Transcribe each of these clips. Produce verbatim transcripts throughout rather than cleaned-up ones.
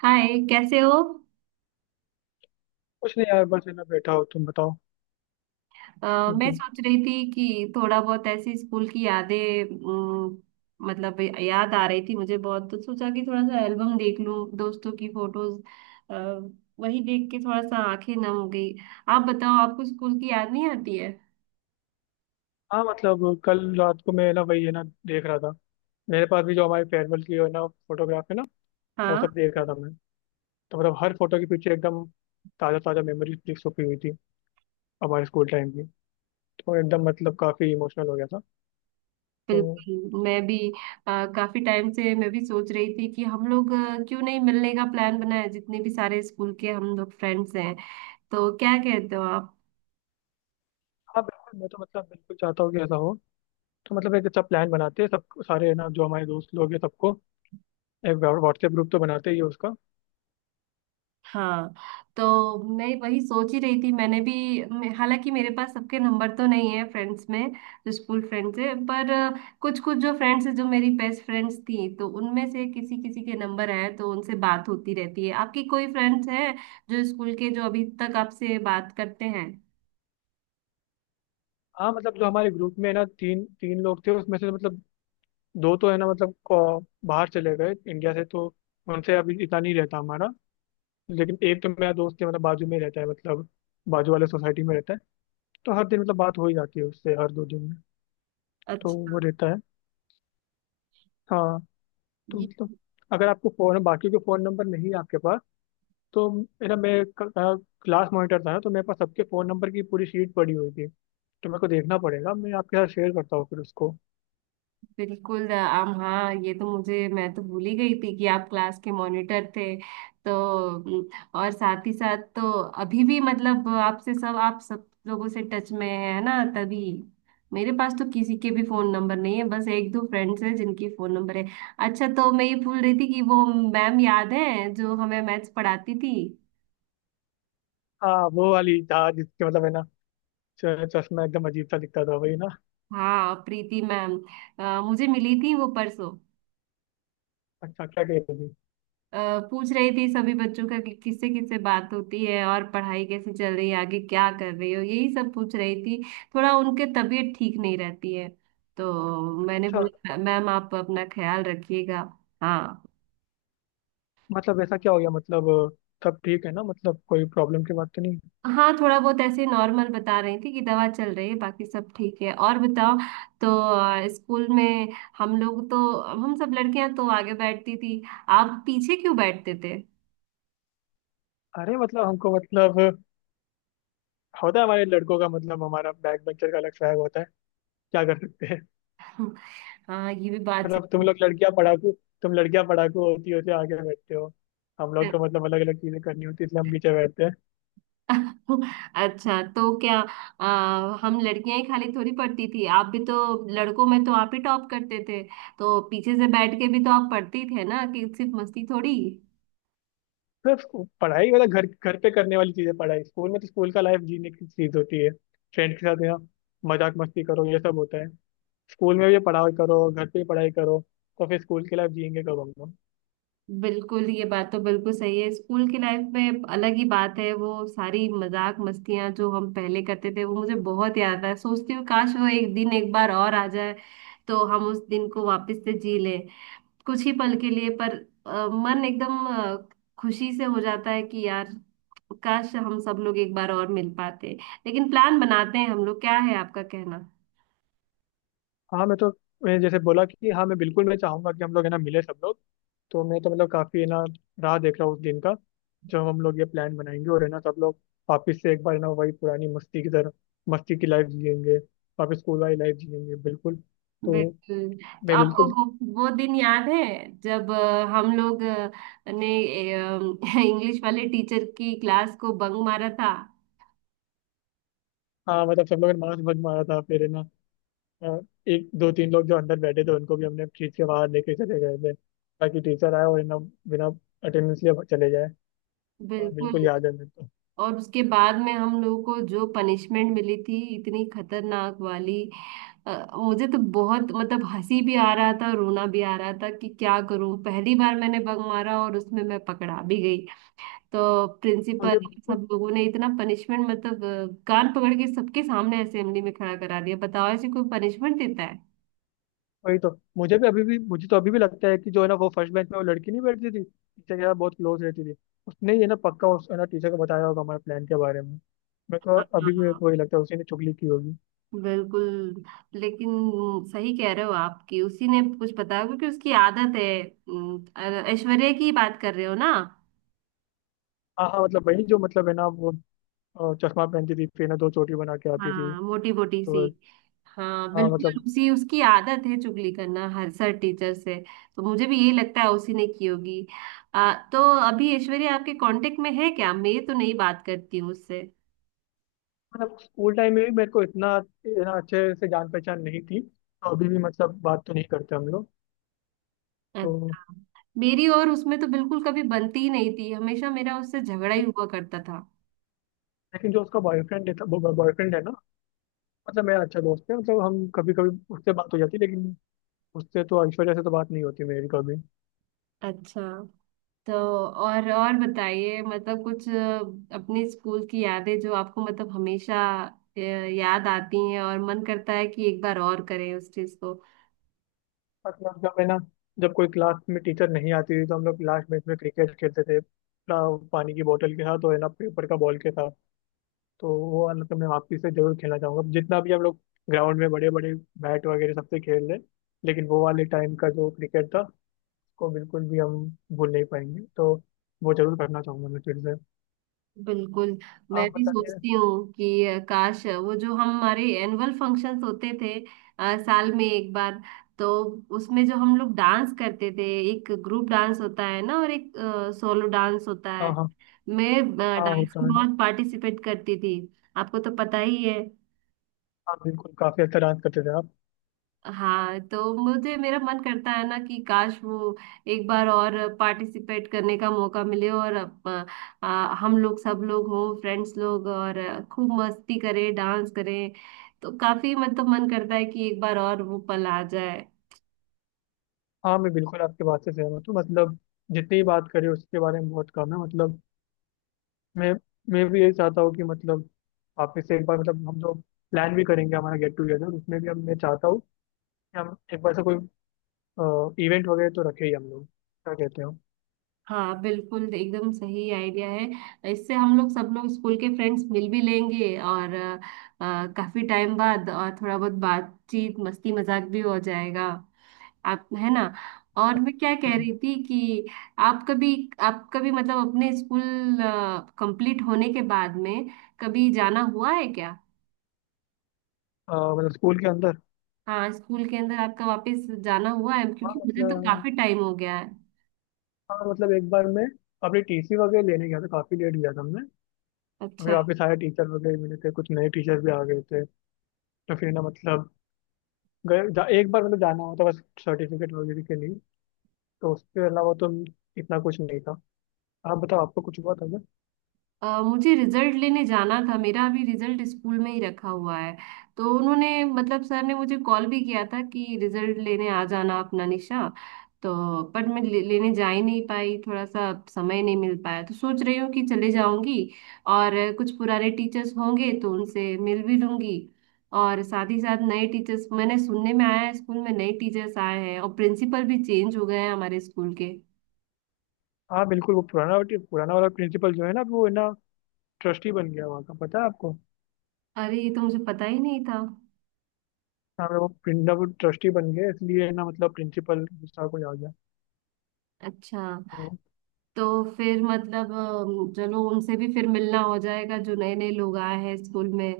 हाय कैसे हो। कुछ नहीं यार, बस है ना बैठा हो। तुम बताओ अ, ठीक मैं हो। सोच रही थी कि थोड़ा बहुत ऐसी स्कूल की यादें अम, मतलब याद आ रही थी मुझे बहुत। तो सोचा कि थोड़ा सा एल्बम देख लूं दोस्तों की फोटोज। वही देख के थोड़ा सा आंखें नम हो गई। आप बताओ आपको स्कूल की याद नहीं आती है? हाँ मतलब कल रात को मैं है ना वही है ना देख रहा था। मेरे पास भी जो हमारे फेयरवेल की है ना फोटोग्राफ है ना वो सब हाँ, देख रहा था मैं। तो मतलब हर फोटो के पीछे एकदम ताज़ा ताज़ा मेमोरीज छुपी हुई थी हमारे स्कूल टाइम की। तो एकदम मतलब काफ़ी इमोशनल हो गया था। तो बिल्कुल मैं भी। अ, काफी टाइम से मैं भी सोच रही थी कि हम लोग अ, क्यों नहीं मिलने का प्लान बनाए, जितने भी सारे स्कूल के हम लोग फ्रेंड्स हैं। तो क्या कहते हो आप? हाँ बिल्कुल, मैं तो मतलब बिल्कुल चाहता हूँ कि ऐसा हो। तो मतलब एक अच्छा प्लान बनाते हैं सब सारे, है ना, जो हमारे दोस्त लोग हैं सबको। एक व्हाट्सएप ग्रुप तो बनाते ही है उसका। हाँ, तो मैं वही सोच ही रही थी, मैंने भी। मैं- हालांकि मेरे पास सबके नंबर तो नहीं है फ्रेंड्स में, जो स्कूल फ्रेंड्स है। पर कुछ कुछ जो फ्रेंड्स है, जो मेरी बेस्ट फ्रेंड्स थी, तो उनमें से किसी किसी के नंबर है, तो उनसे बात होती रहती है। आपकी कोई फ्रेंड्स है जो स्कूल के, जो अभी तक आपसे बात करते हैं? हाँ मतलब जो हमारे ग्रुप में है ना तीन तीन लोग थे, उसमें से मतलब दो तो है ना मतलब अ, बाहर चले गए इंडिया से। तो उनसे अभी इतना नहीं रहता हमारा। लेकिन एक तो मेरा दोस्त है मतलब बाजू में ही रहता है, मतलब बाजू वाले सोसाइटी में रहता है। तो हर दिन मतलब बात हो ही जाती है उससे, हर दो दिन में। तो अच्छा। वो रहता है। हाँ। तो मतलब अगर आपको फोन बाकी के फोन नंबर नहीं है आपके पास तो, मेरा, मैं क्लास मॉनिटर था ना तो मेरे पास सबके फोन नंबर की पूरी शीट पड़ी हुई थी। तो मेरे को देखना पड़ेगा, मैं आपके साथ शेयर करता हूँ फिर उसको। बिल्कुल आम हाँ, ये तो मुझे, मैं तो भूल ही गई थी कि आप क्लास के मॉनिटर थे। तो उम, और साथ ही साथ तो अभी भी मतलब आपसे सब, आप सब लोगों से टच में है ना, तभी। मेरे पास तो किसी के भी फोन नंबर नहीं है, बस एक दो फ्रेंड्स हैं जिनकी फोन नंबर है। अच्छा, तो मैं ये भूल रही थी कि वो मैम याद है जो हमें मैथ्स पढ़ाती थी। हाँ वो वाली था जिसके मतलब है ना च- चश्मा एकदम अजीब सा दिखता था, वही ना। हाँ, प्रीति मैम। अ, मुझे मिली थी वो परसों। अच्छा क्या कहते थे। अ, पूछ रही थी सभी बच्चों का कि किससे किससे बात होती है और पढ़ाई कैसी चल रही है, आगे क्या कर रही हो, यही सब पूछ रही थी। थोड़ा उनके तबीयत ठीक नहीं रहती है, तो मैंने अच्छा बोला मैम आप अपना ख्याल रखिएगा। हाँ। मतलब ऐसा क्या हो गया मतलब, सब ठीक है ना मतलब, कोई प्रॉब्लम की बात तो नहीं। हाँ, थोड़ा बहुत ऐसे नॉर्मल बता रही थी कि दवा चल रही है, बाकी सब ठीक है। और बताओ। तो अ, स्कूल में हम लोग, तो हम सब लड़कियां तो आगे बैठती थी, आप पीछे क्यों बैठते थे? अरे मतलब हमको मतलब होता है हमारे लड़कों का मतलब, हमारा बैक बेंचर का अलग स्वैग होता है, क्या कर सकते हैं। हाँ, ये भी बात मतलब तुम सही लोग लड़कियां पढ़ाकू, तुम लड़कियां पढ़ाकू होती होती आगे बैठते हो। हम लोग है। को मतलब अलग अलग चीजें करनी होती है इसलिए हम पीछे बैठते हैं। अच्छा, तो क्या आ, हम लड़कियां ही खाली थोड़ी पढ़ती थी, आप भी तो। लड़कों में तो आप ही टॉप करते थे, तो पीछे से बैठ के भी तो आप पढ़ती थे ना, कि सिर्फ मस्ती थोड़ी। सिर्फ पढ़ाई मतलब घर घर पे करने वाली चीजें, पढ़ाई स्कूल में तो स्कूल का लाइफ जीने की चीज होती है। फ्रेंड के साथ यहाँ मजाक मस्ती करो ये सब होता है। स्कूल में भी पढ़ाई करो, घर पे भी पढ़ाई करो, तो फिर स्कूल की लाइफ जियेंगे कब हम लोग। बिल्कुल, ये बात तो बिल्कुल सही है। स्कूल की लाइफ में अलग ही बात है, वो सारी मजाक मस्तियां जो हम पहले करते थे, वो मुझे बहुत याद आता है। सोचती हूँ काश वो एक दिन एक बार और आ जाए, तो हम उस दिन को वापस से जी ले, कुछ ही पल के लिए पर। अ, मन एकदम अ, खुशी से हो जाता है कि यार काश हम सब लोग एक बार और मिल पाते। लेकिन प्लान बनाते हैं हम लोग, क्या है आपका कहना? हाँ मैं तो, मैं जैसे बोला कि हाँ मैं बिल्कुल मैं चाहूंगा कि हम लोग है ना मिले सब लोग। तो मैं तो मतलब काफी है ना राह देख रहा हूँ उस दिन का, जब हम लोग ये प्लान बनाएंगे और है ना सब लोग वापिस से एक बार है ना वही पुरानी मस्ती की तरह मस्ती की लाइफ जिएंगे, वापस स्कूल वाली लाइफ जिएंगे, बिल्कुल। तो बिल्कुल। तो मैं आपको बिल्कुल। वो वो दिन याद है जब अ, हम लोग अ, ने इंग्लिश वाले टीचर की क्लास को बंक मारा था? हाँ मतलब सब लोगों ने मांस भंग मारा था फिर है ना, अ, एक दो तीन लोग जो अंदर बैठे थे उनको भी हमने खींच के बाहर लेके चले गए थे, ताकि टीचर आए और है ना बिना अटेंडेंस लिए चले जाए। हाँ बिल्कुल। बिल्कुल याद है मेरे को। और उसके बाद में हम लोगों को जो पनिशमेंट मिली थी, इतनी खतरनाक वाली। अ, मुझे तो बहुत, मतलब हंसी भी आ रहा था, रोना भी आ रहा था कि क्या करूं। पहली बार मैंने बग मारा और उसमें मैं पकड़ा भी गई। तो प्रिंसिपल, मुझे सब लोगों ने इतना पनिशमेंट मतलब अ, कान पकड़ के सबके सामने असेंबली में खड़ा करा दिया। बताओ ऐसे कोई पनिशमेंट देता है? वही तो, मुझे भी अभी भी, मुझे तो अभी भी लगता है कि जो है ना वो फर्स्ट बेंच में वो लड़की नहीं बैठती थी टीचर के साथ बहुत क्लोज रहती थी, उसने ये ना पक्का उस है ना टीचर को बताया होगा हमारे प्लान के बारे में। मेरे को हाँ हाँ अभी भी, मेरे हाँ। को वही लगता है उसी ने चुगली की होगी। बिल्कुल। लेकिन सही कह रहे हो, आपकी, उसी ने कुछ बताया क्योंकि उसकी आदत है। अम, ऐश्वर्या की बात कर रहे हो ना? हाँ हाँ मतलब वही जो मतलब है ना वो अ, चश्मा पहनती थी, फिर ना दो चोटी बना के आती थी। हाँ, मोटी मोटी सी। तो, हाँ, हाँ बिल्कुल मतलब। उसी, उसकी आदत है चुगली करना हर सर टीचर से। तो मुझे भी यही लगता है उसी ने की होगी। आ, तो अभी ऐश्वर्या आपके कांटेक्ट में है क्या? मैं तो नहीं बात करती हूँ उससे। मतलब स्कूल टाइम में भी मेरे को इतना है ना अच्छे से जान पहचान नहीं थी, तो अभी भी मतलब बात तो नहीं करते हम लोग। तो अच्छा। मेरी और उसमें तो बिल्कुल कभी बनती ही नहीं थी, हमेशा मेरा उससे झगड़ा ही हुआ करता था। लेकिन जो उसका बॉयफ्रेंड है वो बॉयफ्रेंड है ना, मतलब मेरा अच्छा दोस्त है मतलब, हम कभी कभी उससे बात हो जाती है, लेकिन उससे तो, ऐश्वर्या से तो बात नहीं होती मेरी कभी। अच्छा, तो और और बताइए मतलब कुछ अ, अपने स्कूल की यादें जो आपको मतलब हमेशा अ, याद आती हैं और मन करता है कि एक बार और करें उस चीज को। मतलब जब है ना जब कोई क्लास में टीचर नहीं आती थी तो हम लोग लास्ट मैच में क्रिकेट खेलते थे अपना, पानी की बोतल के साथ और है ना पेपर का बॉल के साथ। तो वो वाला तो मैं वापसी से जरूर खेलना चाहूंगा, जितना भी हम लोग ग्राउंड में बड़े बड़े बैट वगैरह सबसे खेल रहे, लेकिन वो वाले टाइम का जो क्रिकेट था उसको बिल्कुल भी हम भूल नहीं पाएंगे। तो वो जरूर करना चाहूंगा मैं फिर से। बिल्कुल। मैं आप भी बताइए। सोचती हूँ कि अ, काश अ, वो जो हम, हमारे एनुअल फंक्शंस होते थे अ, साल में एक बार, तो उसमें जो हम लोग डांस करते थे, एक ग्रुप डांस होता है ना और एक सोलो डांस होता हाँ है। हाँ मैं हाँ। डांस होता में है ना। बहुत पार्टिसिपेट करती थी, आपको तो पता ही है। हाँ बिल्कुल, काफी अच्छा डांस करते थे आप। हाँ, तो मुझे, मेरा मन करता है ना कि काश वो एक बार और पार्टिसिपेट करने का मौका मिले और अप- आ, हम लोग, सब लोग हों, फ्रेंड्स लोग, और खूब मस्ती करें, डांस करें। तो काफी मतलब मन करता है कि एक बार और वो पल आ जाए। हाँ मैं बिल्कुल आपके बात से सहमत हूँ मतलब, जितनी ही बात करें उसके बारे में बहुत कम है मतलब। मैं मैं भी यही चाहता हूँ कि मतलब वापस से एक बार मतलब हम लोग प्लान भी करेंगे हमारा गेट टुगेदर, उसमें भी हम, मैं चाहता हूँ कि हम एक बार से कोई इवेंट वगैरह तो रखे ही हम लोग, क्या कहते हो। हाँ, बिल्कुल एकदम सही आइडिया है। इससे हम लोग सब लोग स्कूल के फ्रेंड्स मिल भी लेंगे और आ, काफी टाइम बाद, और थोड़ा बहुत बातचीत, मस्ती मजाक भी हो जाएगा। आप है ना, और मैं क्या कह हम्म, रही थी कि आप कभी, आप कभी मतलब अपने स्कूल कंप्लीट होने के बाद में कभी जाना हुआ है क्या? अ, मतलब स्कूल के अंदर। हाँ स्कूल के अंदर आपका वापस जाना हुआ है, हाँ क्योंकि मुझे तो मतलब। काफी टाइम हो गया है। हाँ मतलब एक बार मैं अपनी टीसी वगैरह लेने गया था, काफी लेट गया था मैं। अभी अच्छा। वापस आया टीचर वगैरह मिले थे, कुछ नए टीचर भी आ गए थे। तो फिर ना मतलब गए जा, एक बार मतलब जाना हुआ था बस सर्टिफिकेट वगैरह के लिए। तो उसके अलावा तो इतना कुछ नहीं था। आप बताओ आपको कुछ हुआ था क्या। अ, मुझे रिजल्ट लेने जाना था, मेरा अभी रिजल्ट स्कूल में ही रखा हुआ है। तो उन्होंने मतलब सर ने मुझे कॉल भी किया था कि रिजल्ट लेने आ जाना अपना निशा। तो पर मैं ले, लेने जा ही नहीं पाई, थोड़ा सा समय नहीं मिल पाया। तो सोच रही हूँ कि चले जाऊंगी और कुछ पुराने टीचर्स होंगे तो उनसे मिल भी लूंगी। और साथ ही साथ नए टीचर्स, मैंने सुनने में आया है स्कूल में नए टीचर्स आए हैं, और प्रिंसिपल भी चेंज हो गए हैं हमारे स्कूल के। हाँ बिल्कुल वो पुराना, पुराना वाला प्रिंसिपल जो है ना, वो है ना ट्रस्टी बन गया वहाँ का, पता है आपको। अरे, ये तो मुझे पता ही नहीं था। हाँ वो प्रिंसिपल वो ट्रस्टी बन गया इसलिए है ना मतलब प्रिंसिपल गुस्सा को आ गया। अच्छा, तो तो फिर मतलब अम, चलो उनसे भी फिर मिलना हो जाएगा जो नए नए लोग आए हैं स्कूल में।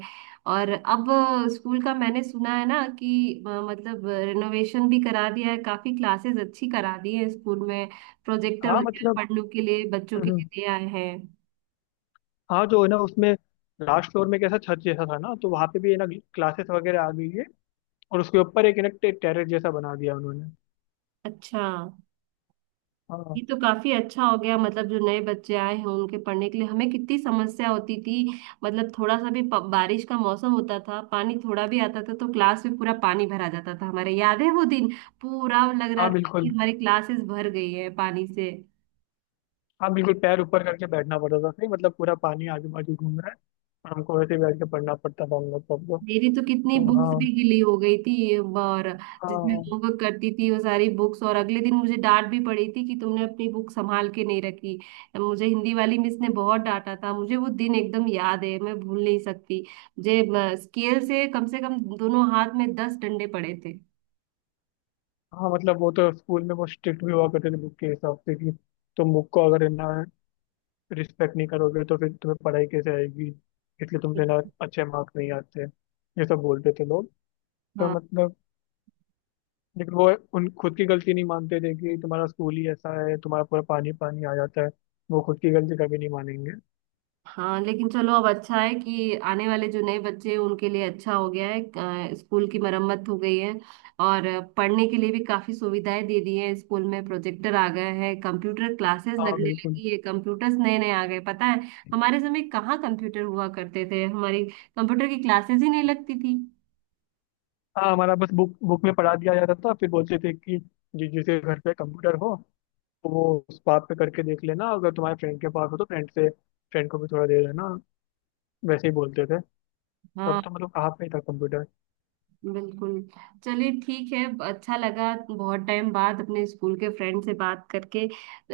और अब अ, स्कूल का मैंने सुना है ना कि अ, मतलब रिनोवेशन भी करा दिया है, काफी क्लासेस अच्छी करा दी है स्कूल में। प्रोजेक्टर हाँ वगैरह मतलब। पढ़ने के लिए बच्चों के लिए हम्म, दे आए हैं। हाँ जो है ना उसमें लास्ट फ्लोर में कैसा छत जैसा था ना, तो वहाँ पे भी है ना क्लासेस वगैरह आ गई है। और उसके ऊपर एक है ना टेरेस जैसा बना दिया उन्होंने। अच्छा। ये हाँ। तो काफी अच्छा हो गया। मतलब जो नए बच्चे आए हैं उनके पढ़ने के लिए, हमें कितनी समस्या होती थी। मतलब थोड़ा सा भी प- बारिश का मौसम होता था, पानी थोड़ा भी आता था तो क्लास में पूरा पानी भरा जाता था हमारे, याद है वो दिन? पूरा लग रहा हाँ था कि बिल्कुल। हमारी क्लासेस भर गई है पानी से। हाँ बिल्कुल पैर ऊपर करके बैठना पड़ता था फिर मतलब, पूरा पानी आजू बाजू घूम रहा है और हमको वैसे ही बैठ के पढ़ना पड़ता था हम लोग सबको। तो मेरी तो कितनी तो बुक्स भी हाँ। गिली हो गई थी ये, और जिसमें हाँ। होमवर्क करती थी वो सारी बुक्स। और अगले दिन मुझे डांट भी पड़ी थी कि तुमने अपनी बुक संभाल के नहीं रखी। मुझे हिंदी वाली मिस ने बहुत डांटा था मुझे, वो दिन एकदम याद है, मैं भूल नहीं सकती मुझे। स्केल से कम से कम दोनों हाथ में दस डंडे पड़े थे। हाँ मतलब वो तो स्कूल में वो स्ट्रिक्ट भी हुआ करते थे बुक के हिसाब से कि, तुम बुक को अगर है ना रिस्पेक्ट नहीं करोगे तो फिर तुम्हें पढ़ाई कैसे आएगी, इसलिए तुमसे ना अच्छे मार्क्स नहीं आते, ये सब बोलते थे लोग। तो हाँ। मतलब, लेकिन वो उन खुद की गलती नहीं मानते थे कि तुम्हारा स्कूल ही ऐसा है, तुम्हारा पूरा पानी पानी आ जाता है, वो खुद की गलती कभी नहीं मानेंगे। हाँ, लेकिन चलो अब अच्छा है कि आने वाले जो नए बच्चे हैं उनके लिए अच्छा हो गया है। अ, स्कूल की मरम्मत हो गई है और पढ़ने के लिए भी काफी सुविधाएं दे दी हैं। स्कूल में प्रोजेक्टर आ गए हैं, कंप्यूटर क्लासेस हाँ लगने बिल्कुल। लगी है, कंप्यूटर्स नए नए आ गए, पता है? हमारे समय कहाँ कंप्यूटर हुआ करते थे, हमारी कंप्यूटर की क्लासेस ही नहीं लगती थी। हाँ हमारा बस बुक बुक में पढ़ा दिया जाता था, फिर बोलते थे कि जिस जिसके घर पे कंप्यूटर हो तो वो, उस बात पे करके देख लेना, अगर तुम्हारे फ्रेंड के पास हो तो फ्रेंड से फ्रेंड को भी थोड़ा दे देना, वैसे ही बोलते थे। हाँ, तब तो मतलब कहाँ पे था कंप्यूटर। बिल्कुल। चलिए ठीक है। अच्छा लगा बहुत टाइम बाद अपने स्कूल के फ्रेंड से बात करके।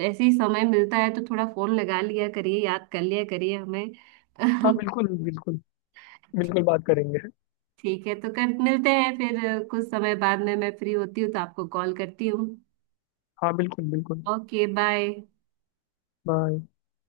ऐसे ही समय मिलता है तो थोड़ा फोन लगा लिया करिए, याद कर लिया करिए हमें। हाँ बिल्कुल बिल्कुल, बिल्कुल बात करेंगे। ठीक है, तो कर मिलते हैं फिर, कुछ समय बाद में मैं फ्री होती हूँ तो आपको कॉल करती हूँ। हाँ बिल्कुल बिल्कुल। Okay, bye. बाय।